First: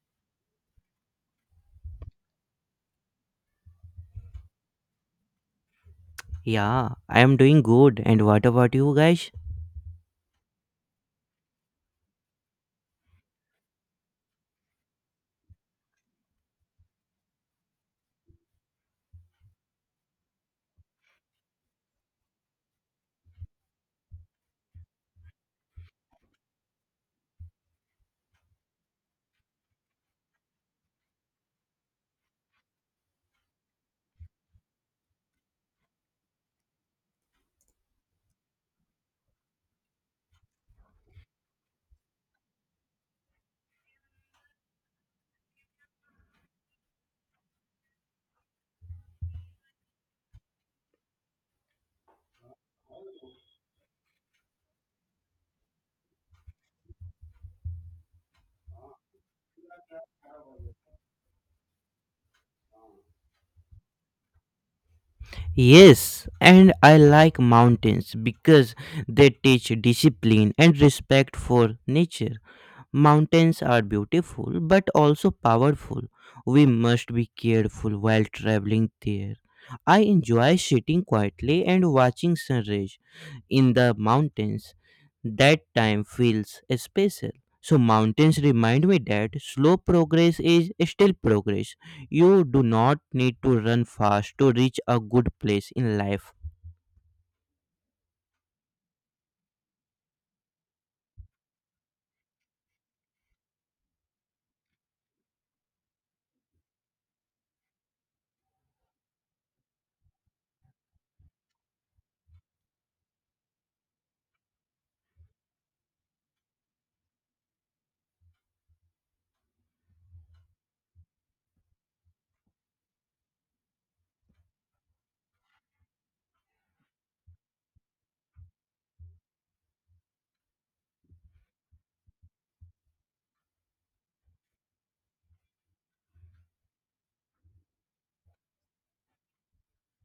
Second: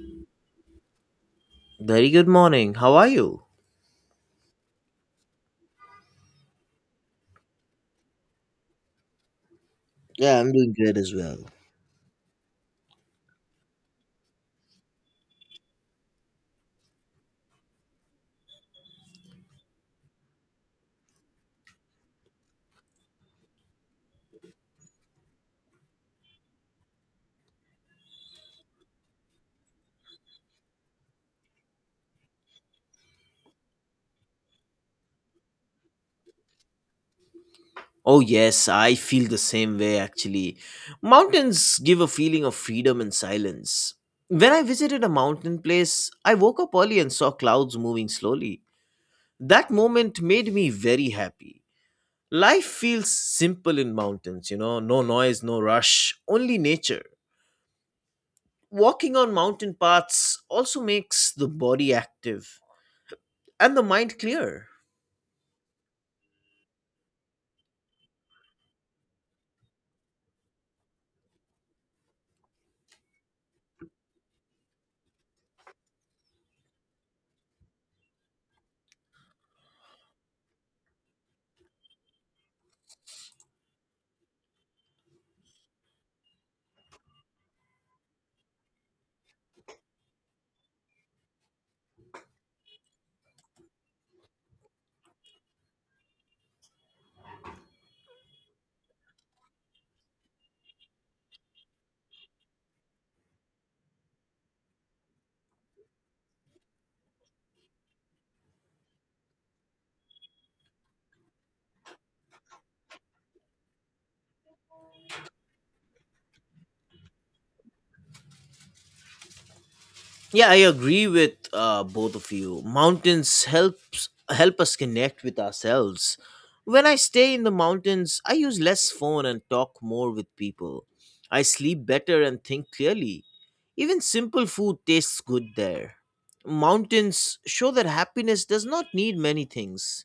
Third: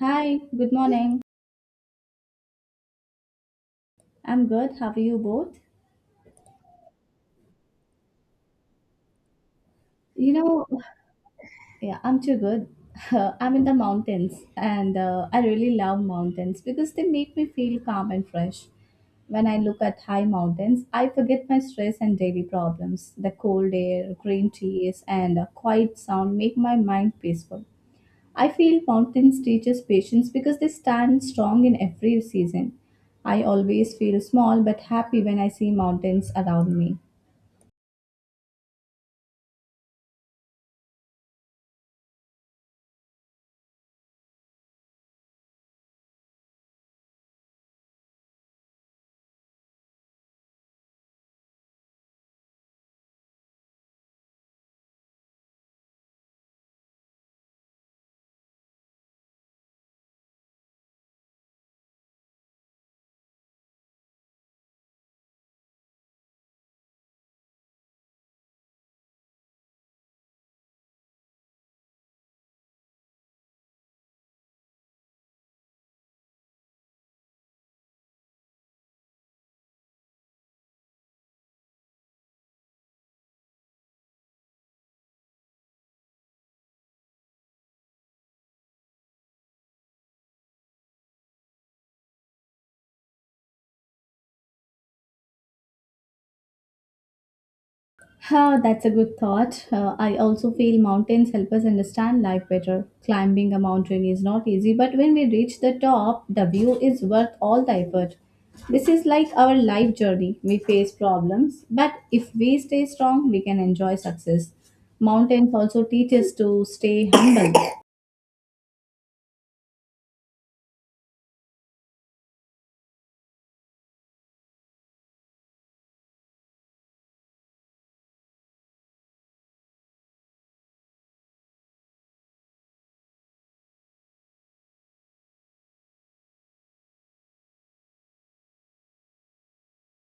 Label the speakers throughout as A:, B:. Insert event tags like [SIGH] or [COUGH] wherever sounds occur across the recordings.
A: Hi, good morning.
B: Very good morning. How are you?
A: I'm good. How are you both?
C: Yeah, I am doing good. And what about you guys?
A: You
B: Yeah, I'm
A: know,
B: doing great as well.
A: yeah, I'm too good. [LAUGHS] I'm in the mountains and I really love mountains because they make me feel calm and fresh. When I look at high mountains, I forget my stress and daily problems. The cold air, green trees, and a quiet sound make my mind peaceful. I feel mountains teach us patience because they stand strong in every season. I always feel small but happy when I see mountains around me.
B: Oh, yes, I feel the same way actually. Mountains give a feeling of freedom and silence. When I visited a mountain place, I woke up early and saw clouds moving slowly. That moment made me very happy. Life feels simple in mountains, no noise, no rush, only nature. Walking on mountain paths also makes the body active and the mind clear.
C: Yes, and I like mountains because they teach discipline and respect for nature. Mountains are beautiful but also powerful. We must be careful while traveling there. I enjoy sitting quietly and watching sunrise in the mountains. That time feels special. So mountains remind me that slow progress is still progress. You do not need to run fast to reach a good place in life.
A: Huh, that's a good thought. I also feel mountains help us understand life better. Climbing a mountain is not easy, but when we reach the top, the view is worth all the effort. This is like our life journey. We face problems, but if we stay strong, we can enjoy success. Mountains also teach us to stay humble.
B: Yeah, I agree with both of you. Mountains help us connect with ourselves. When I stay in the mountains, I use less phone and talk more with people. I sleep better and think clearly. Even simple food tastes good there. Mountains show that happiness does not need many things.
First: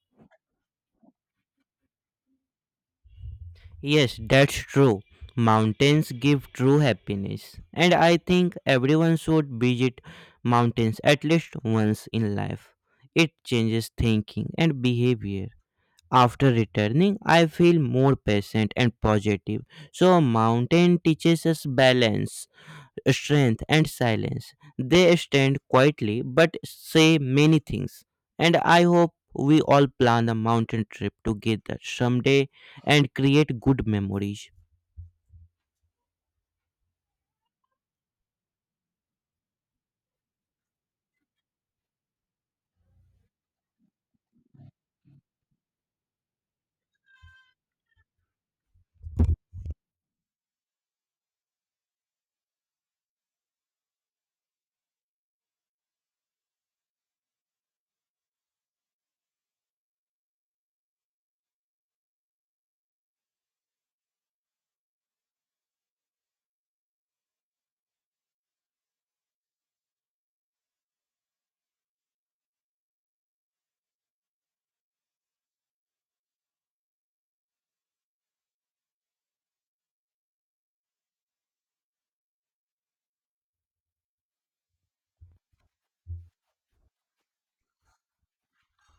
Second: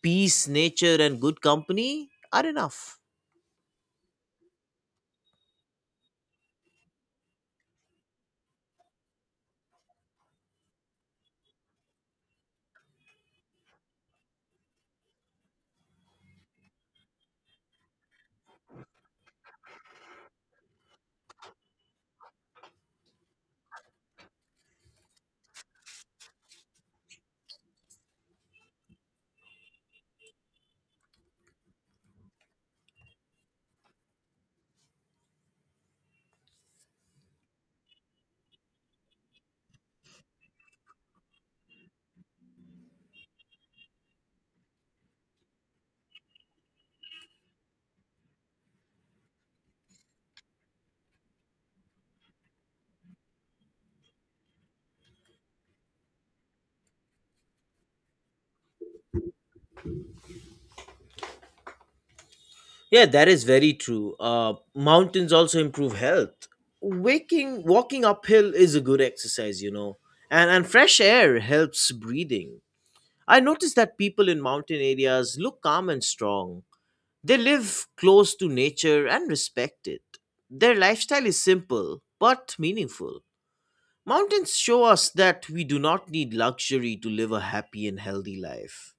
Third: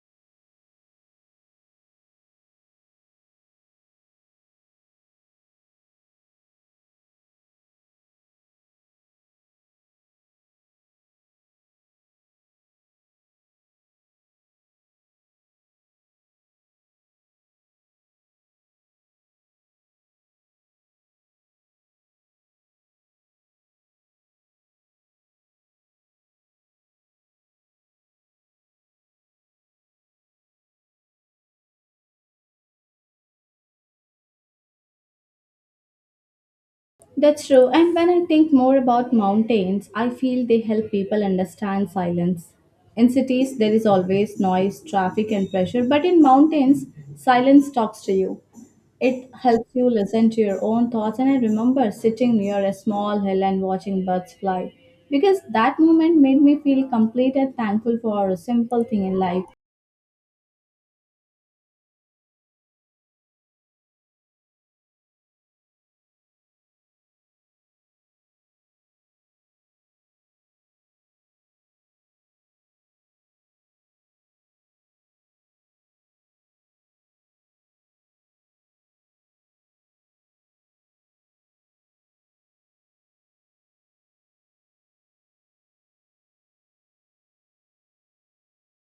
B: Peace, nature, and good company are enough.
C: Yes, that's true. Mountains give true happiness, and I think everyone should visit mountains at least once in life. It changes thinking and behavior. After returning, I feel more patient and positive. So, a mountain teaches us balance strength, and silence. They stand quietly but say many things. And I hope we all plan a mountain trip together someday and create good memories.
A: That's true. And when I think more about mountains, I feel they help people understand silence. In cities, there is always noise, traffic, and pressure, but in mountains, silence talks to you. It helps you listen to your own thoughts. And I remember sitting near a small hill and watching birds fly because that moment made me feel complete and thankful for a simple thing in life.
B: Yeah, that is very true. Mountains also improve health. Waking, walking uphill is a good exercise, and fresh air helps breathing. I noticed that people in mountain areas look calm and strong. They live close to nature and respect it. Their lifestyle is simple but meaningful. Mountains show us that we do not need luxury to live a happy and healthy life.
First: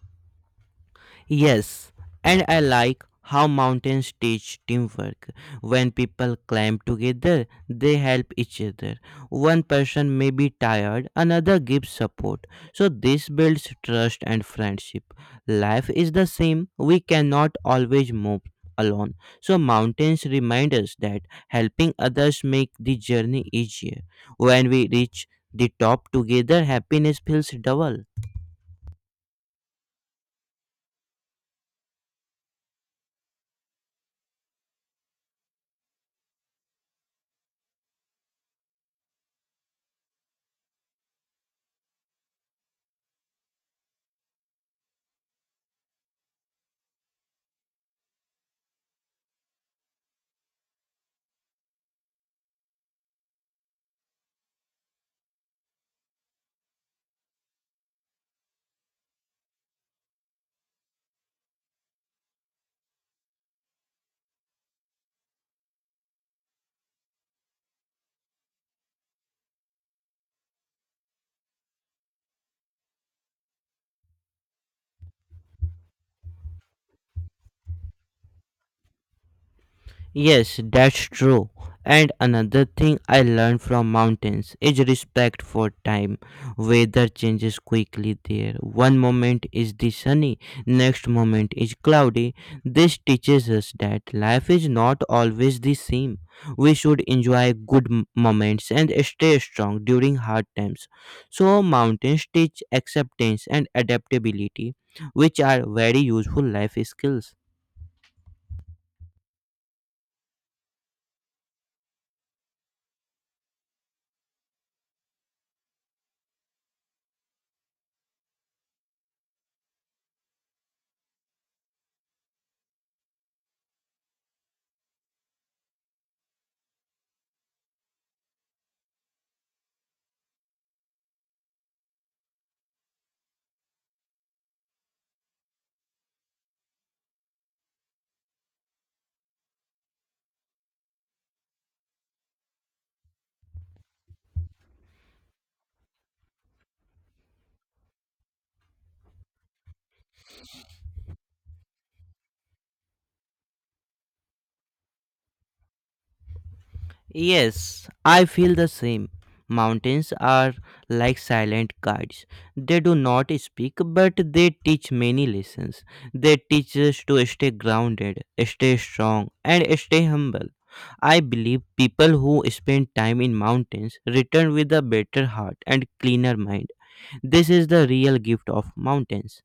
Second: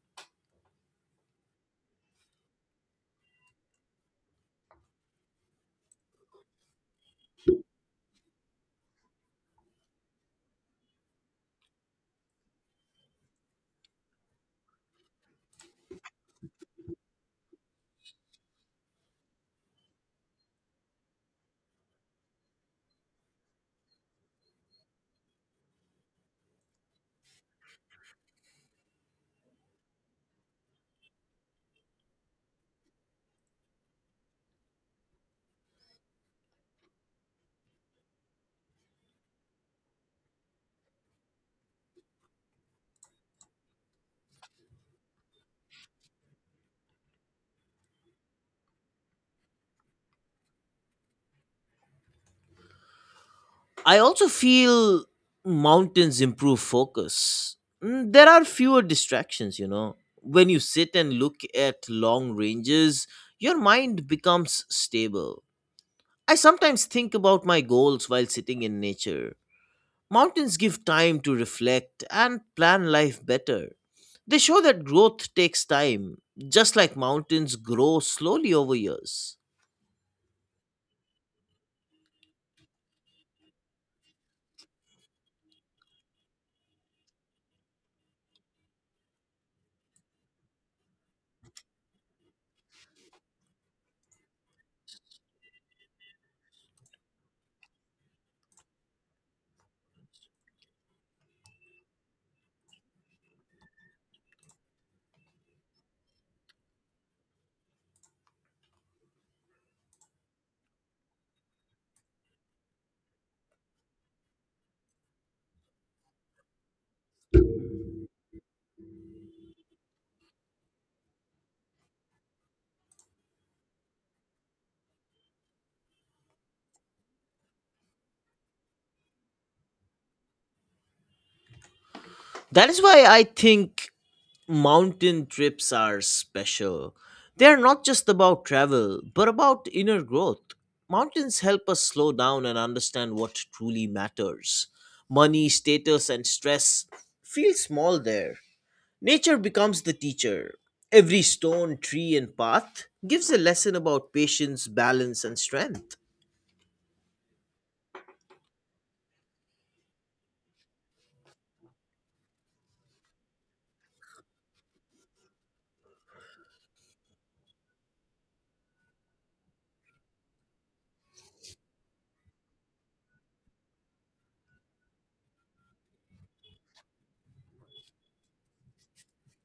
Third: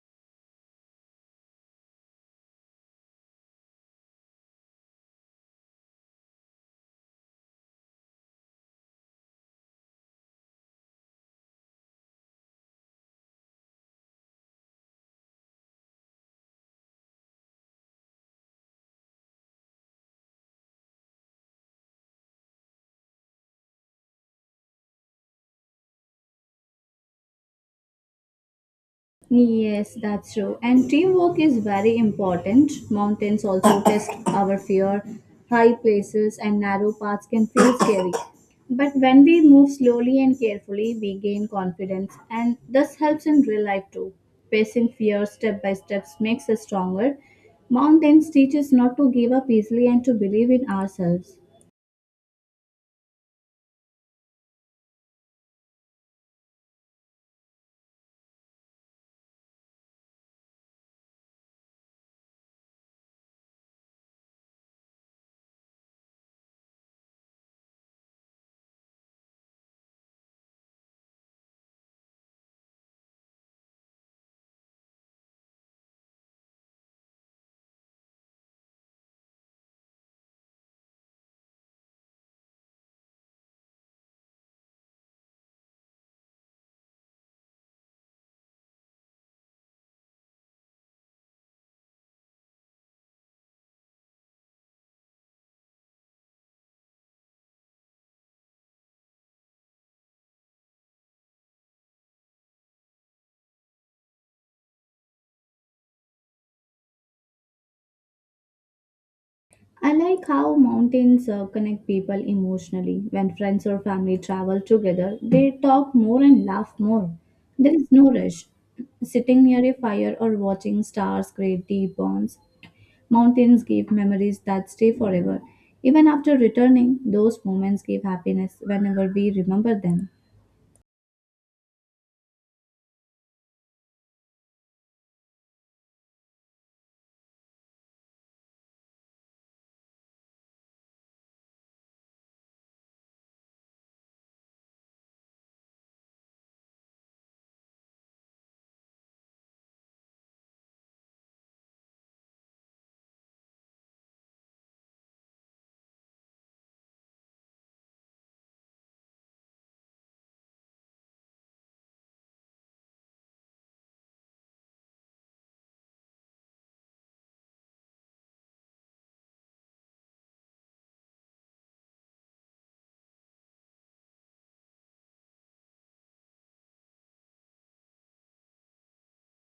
C: Yes, and I like how mountains teach teamwork. When people climb together, they help each other. One person may be tired, another gives support. So, this builds trust and friendship. Life is the same, we cannot always move alone. So, mountains remind us that helping others make the journey easier. When we reach the top together, happiness feels double.
A: Yes, that's true. And teamwork is very important. Mountains also test our fear. High places and narrow paths can feel scary. But when we move slowly and carefully, we gain confidence, and this helps in real life too. Facing fear step by step makes us stronger. Mountains teach us not to give up easily and to believe in ourselves.
B: I also feel mountains improve focus. There are fewer distractions. When you sit and look at long ranges, your mind becomes stable. I sometimes think about my goals while sitting in nature. Mountains give time to reflect and plan life better. They show that growth takes time, just like mountains grow slowly over years.
C: Yes, that's true. And another thing I learned from mountains is respect for time. Weather changes quickly there. One moment is the sunny, next moment is cloudy. This teaches us that life is not always the same. We should enjoy good moments and stay strong during hard times. So, mountains teach acceptance and adaptability, which are very useful life skills.
A: I like how mountains connect people emotionally. When friends or family travel together, they talk more and laugh more. There is no rush. Sitting near a fire or watching stars create deep bonds. Mountains give memories that stay forever. Even after returning, those moments give happiness whenever we remember them.
B: That is why I think mountain trips are special. They are not just about travel, but about inner growth. Mountains help us slow down and understand what truly matters. Money, status, and stress feel small there. Nature becomes the teacher. Every stone, tree, and path gives a lesson about patience, balance, and strength.
C: Yes, I feel the same. Mountains are like silent guides. They do not speak, but they teach many lessons. They teach us to stay grounded, stay strong, and stay humble. I believe people who spend time in mountains return with a better heart and cleaner mind. This is the real gift of mountains.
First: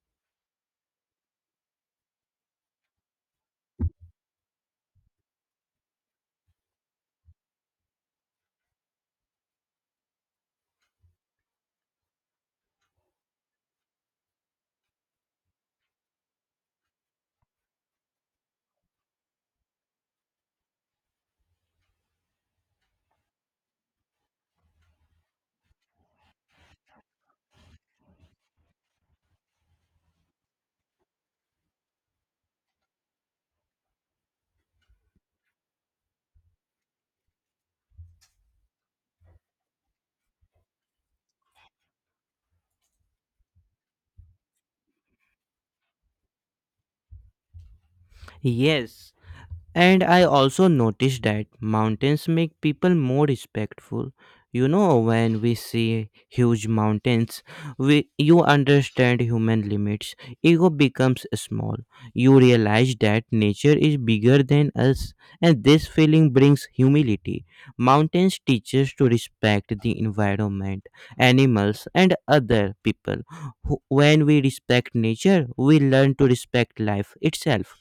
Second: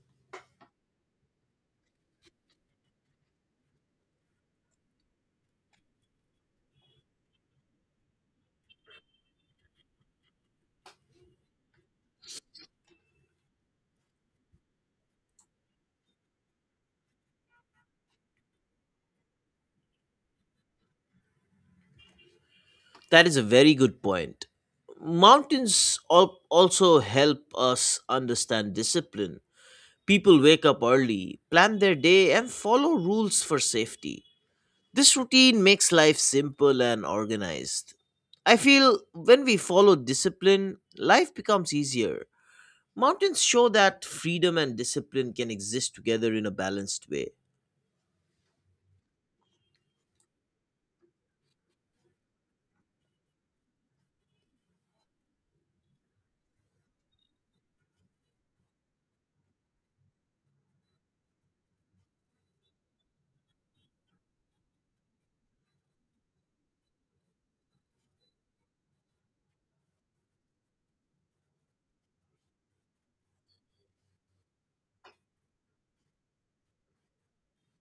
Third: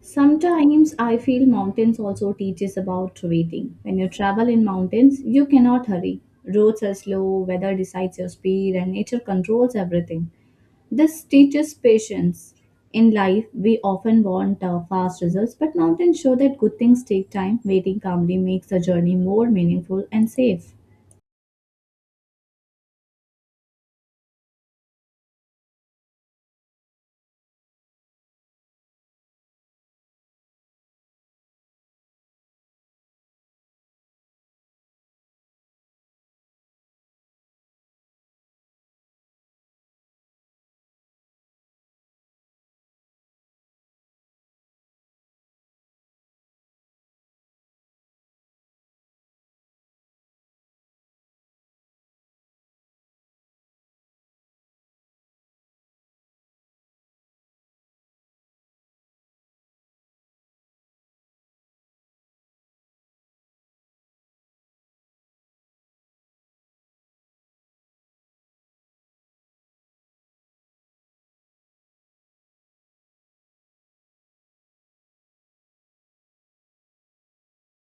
A: Sometimes I feel mountains also teaches about waiting. When you travel in mountains, you cannot hurry. Roads are slow, weather decides your speed, and nature controls everything. This teaches patience. In life, we often want fast results, but mountains show that good things take time. Waiting calmly makes the journey more meaningful and safe.
B: That is a very good point. Mountains also help us understand discipline. People wake up early, plan their day, and follow rules for safety. This routine makes life simple and organized. I feel when we follow discipline, life becomes easier. Mountains show that freedom and discipline can exist together in a balanced way.
C: Yes, and I also noticed that mountains make people more respectful. You know, when we see huge mountains, you understand human limits. Ego becomes small. You realize that nature is bigger than us, and this feeling brings humility. Mountains teach us to respect the environment, animals, and other people. When we respect nature, we learn to respect life itself.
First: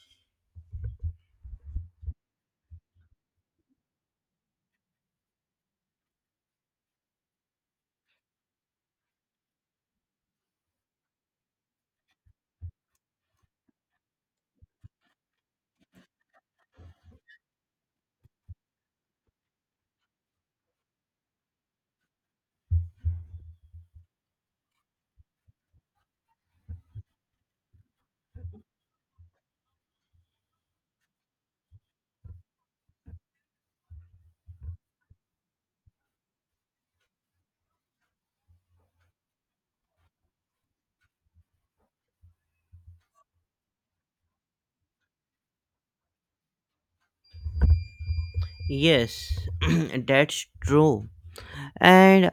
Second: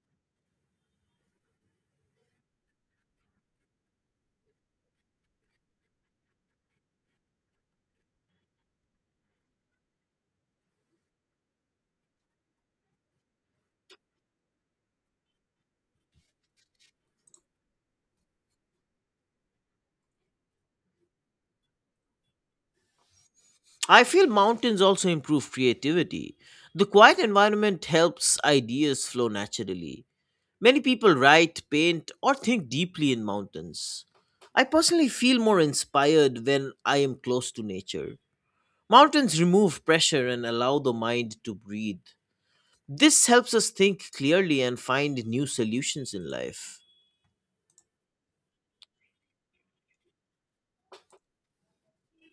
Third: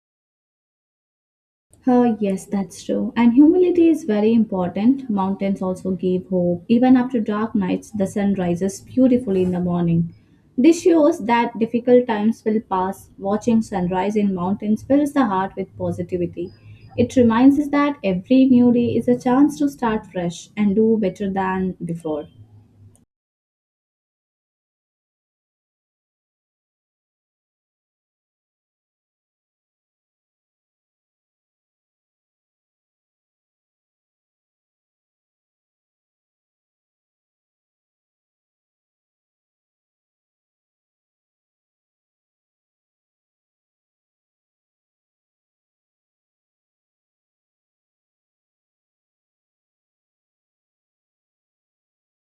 A: Yes, that's true. And humility is very important. Mountains also give hope. Even after dark nights, the sun rises beautifully in the morning. This shows that difficult times will pass. Watching sunrise in mountains fills the heart with positivity. It reminds us that every new day is a chance to start fresh and do better than before.
B: I feel mountains also improve creativity. The quiet environment helps ideas flow naturally. Many people write, paint, or think deeply in mountains. I personally feel more inspired when I am close to nature. Mountains remove pressure and allow the mind to breathe. This helps us think clearly and find new solutions in life.
C: Yes, [CLEARS THROAT] that's true. And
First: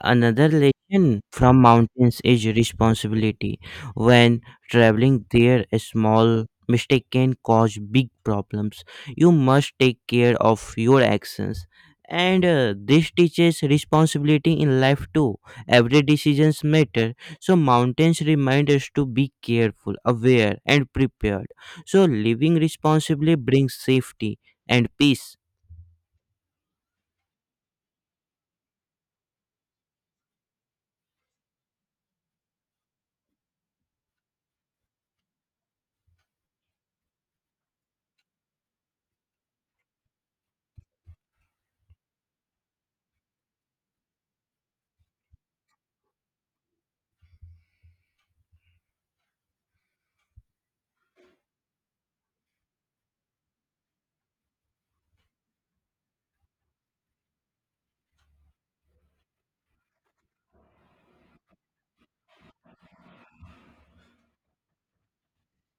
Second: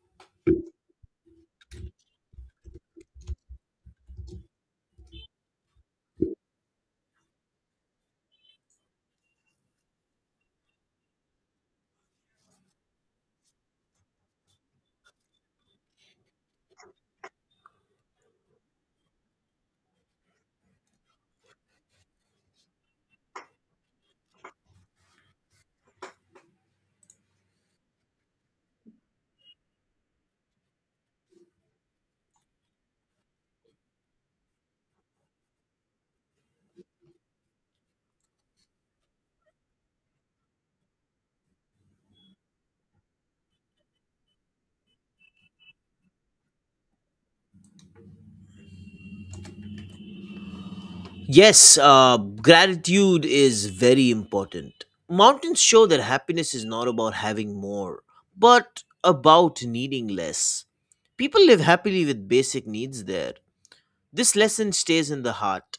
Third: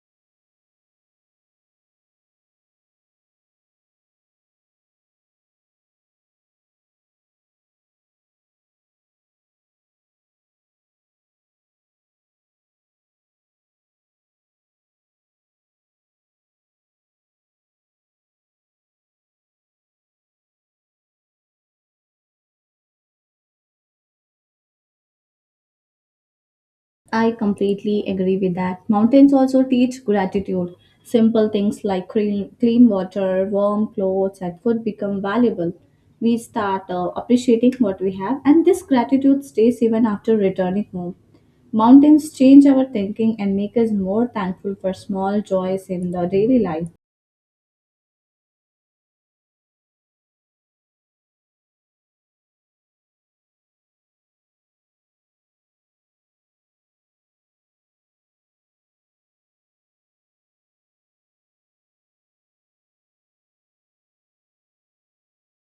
C: another lesson from mountains is responsibility. When traveling there, a small mistake can cause big problems. You must take care of your actions. And this teaches responsibility in life too. Every decisions matter. So mountains remind us to be careful, aware, and prepared. So living responsibly brings safety and peace.
A: I completely agree with that. Mountains also teach gratitude. Simple things like clean water, warm clothes, and food become valuable. We start appreciating what we have, and this gratitude stays even after returning home. Mountains change our thinking and make us more thankful for small joys in the daily life.
B: Yes, gratitude is very important. Mountains show that happiness is not about having more, but about needing less. People live happily with basic needs there. This lesson stays in the heart.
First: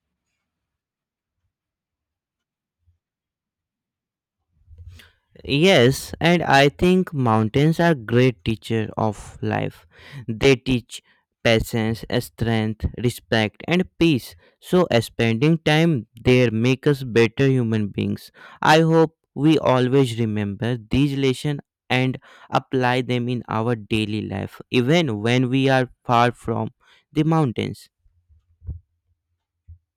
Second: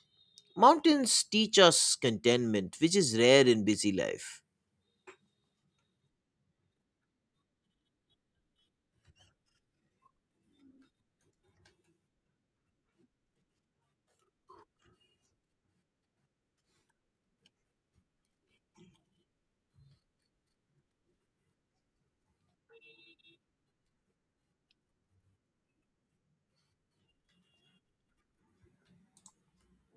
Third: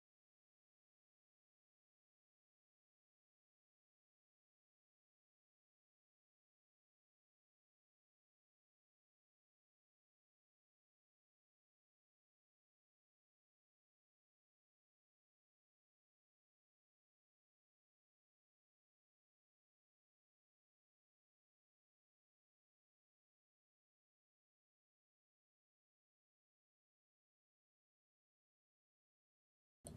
B: Mountains teach us contentment, which is rare in busy life.
C: Yes, and I think mountains are great teacher of life. They teach patience, strength, respect, and peace. So spending time there make us better human beings. I hope we always remember these lessons and apply them in our daily life, even when we are far from the mountains.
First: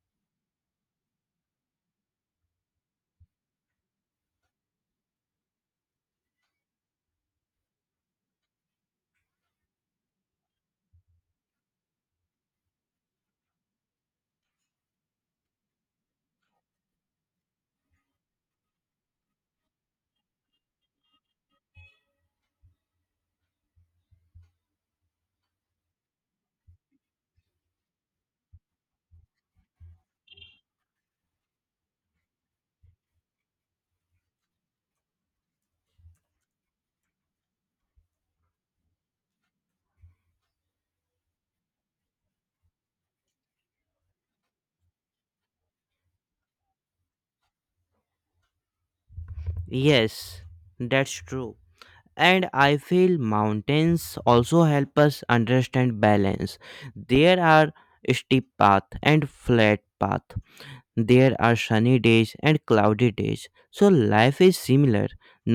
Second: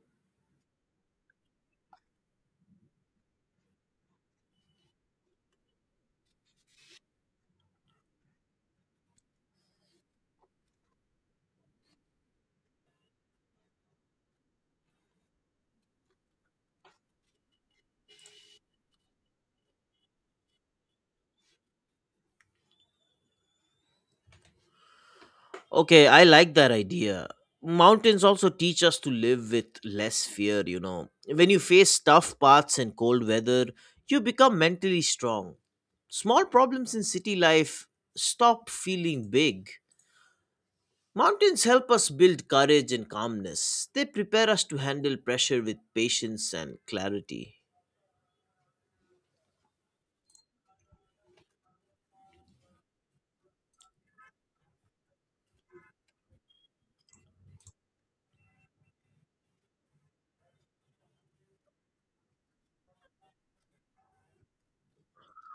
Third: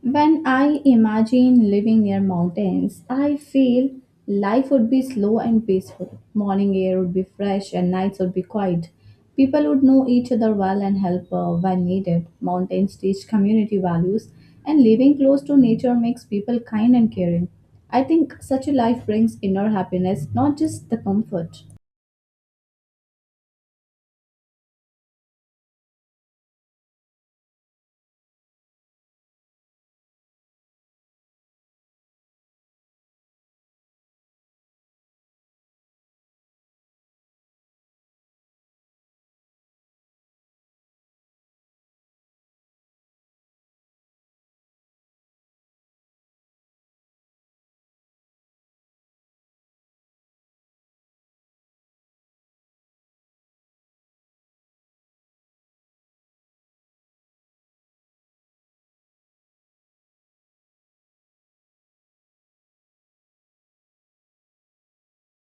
A: When I imagine living near mountains, I feel life would be slow and peaceful. Morning air would be fresh and nights would be quiet. People would know each other well and help when needed. Mountains teach community values, and living close to nature makes people kind and caring. I think such a life brings inner happiness, not just the comfort.
B: Okay, I like that idea. Mountains also teach us to live with less fear. When you face tough paths and cold weather, you become mentally strong. Small problems in city life stop feeling big. Mountains help us build courage and calmness. They prepare us to handle pressure with patience and clarity.
C: Yes, that's true. And I feel mountains also help us understand balance. There are steep path and flat path. There are sunny days and cloudy days, so life is similar.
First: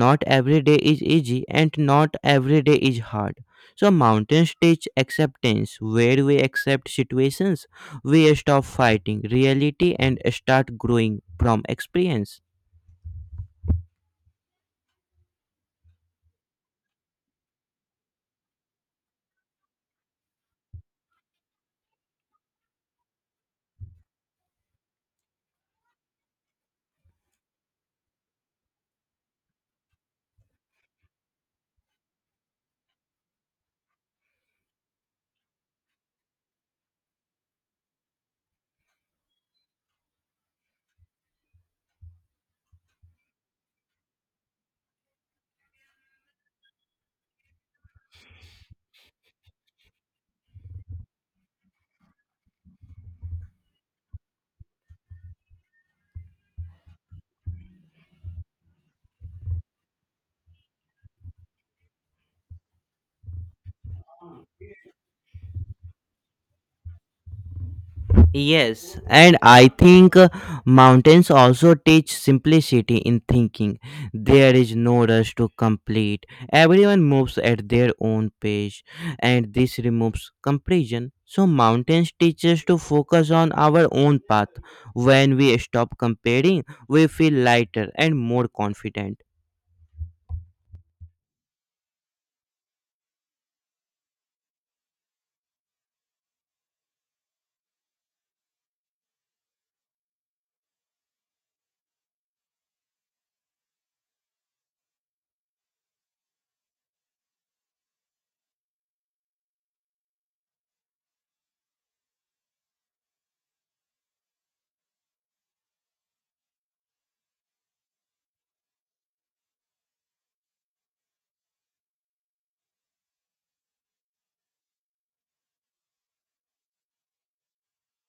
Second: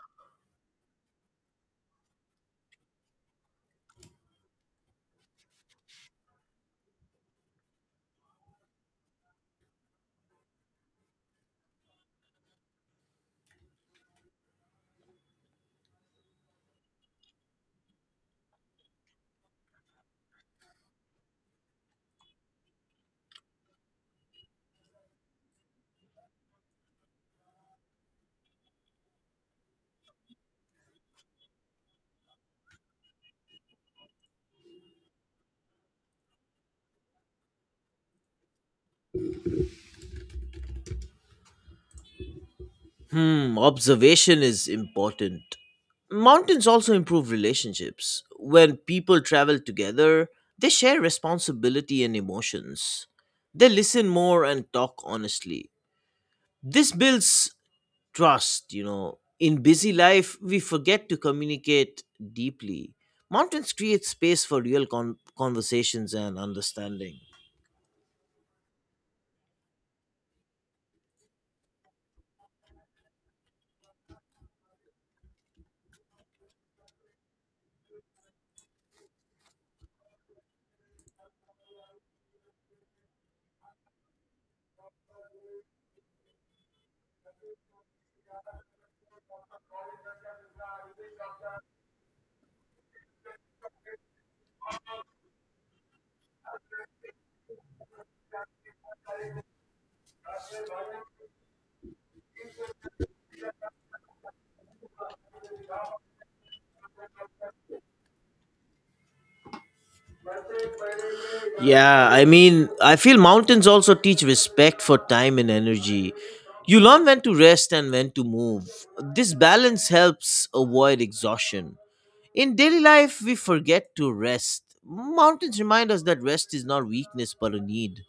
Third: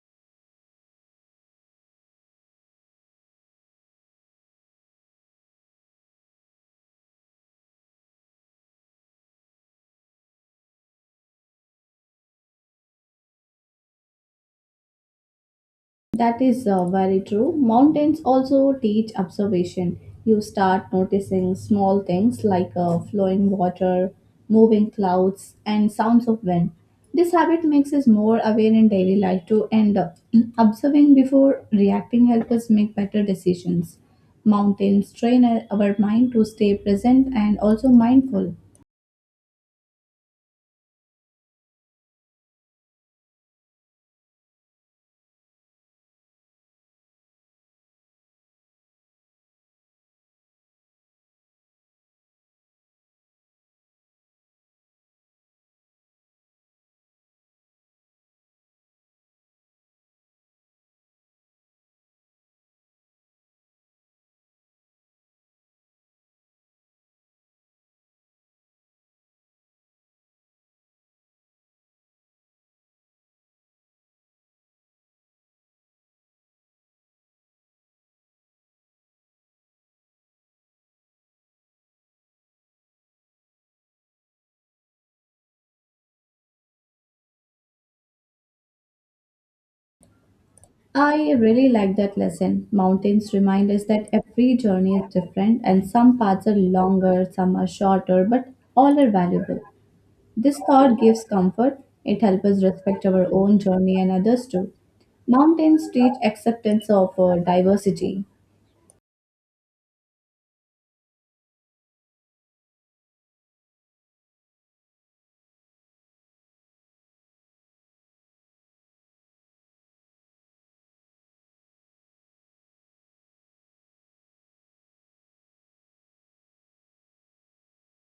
C: Not every day is easy and not every day is hard. So mountains teach acceptance where we accept situations. We stop fighting reality and start growing from experience.
A: That is very true. Mountains also teach observation. You start noticing small things like flowing water, moving clouds, and sounds of wind. This habit makes us more aware in daily life too, and [CLEARS THROAT] observing before reacting helps us make better decisions. Mountains train our mind to stay present and also mindful.
B: Hmm, observation is important. Mountains also improve relationships. When people travel together, they share responsibility and emotions. They listen more and talk honestly. This builds trust. In busy life, we forget to communicate deeply. Mountains create space for real conversations and understanding.
C: Yes, and I think mountains also teach simplicity in thinking. There is no rush to complete. Everyone moves at their own pace, and this removes comparison. So, mountains teach us to focus on our own path. When we stop comparing, we feel lighter and more confident.
A: I really like that lesson. Mountains remind us that every journey is different and some paths are longer, some are shorter, but all are valuable. This thought gives comfort. It helps us respect our own journey and others too. Mountains teach acceptance of diversity.
B: Yeah, I mean, I feel mountains also teach respect for time and energy. You learn when to rest and when to move. This balance helps avoid exhaustion. In daily life, we forget to rest. Mountains remind us that rest is not weakness but a need.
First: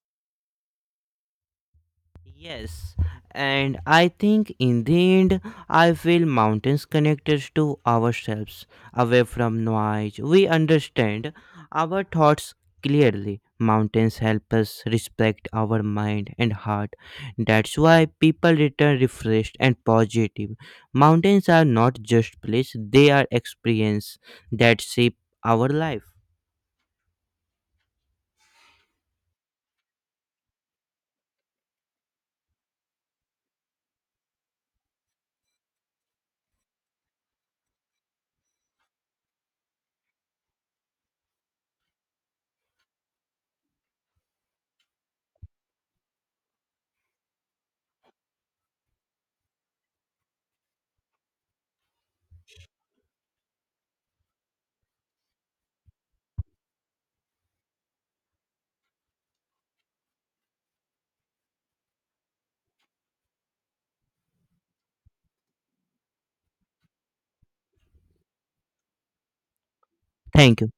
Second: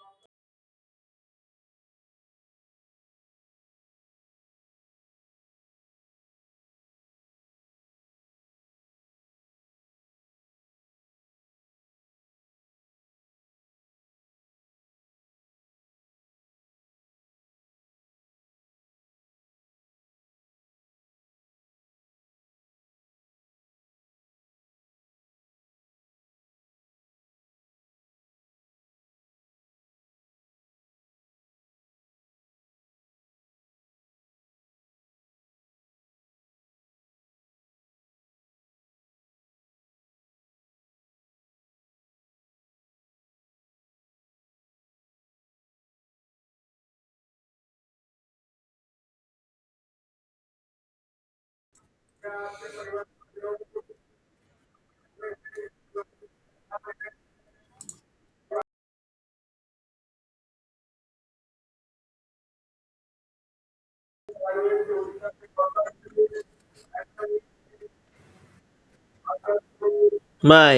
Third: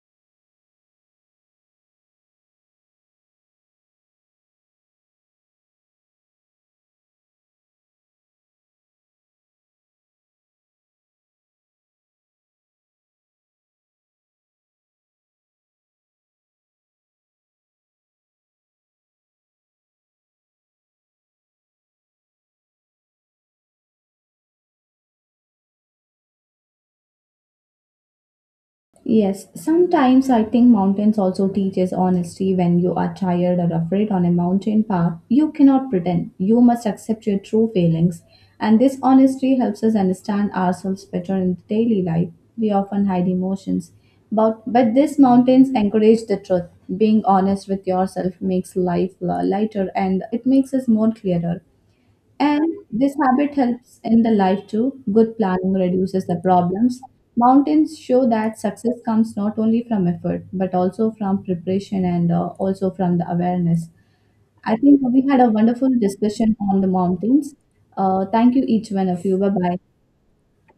C: Yes, and I think in the end, I feel mountains connect us to ourselves, away from noise. We understand our thoughts clearly. Mountains help us respect our mind and heart. That's why people return refreshed and positive. Mountains are not just place; they are experience that shape our life.
A: Yes, sometimes I think mountains also teaches honesty when you are tired or afraid on a mountain path. You cannot pretend. You must accept your true feelings. And this honesty helps us understand ourselves better in daily life. We often hide emotions. But these mountains encourage the truth. Being honest with yourself makes life lighter and it makes us more clearer. And this habit helps in the life too. Good planning reduces the problems. Mountains show that success comes not only from effort, but also from preparation and also from the awareness. I think we had a wonderful discussion on the mountains. Thank you, each one of you. Bye bye.
C: Thank you.
B: My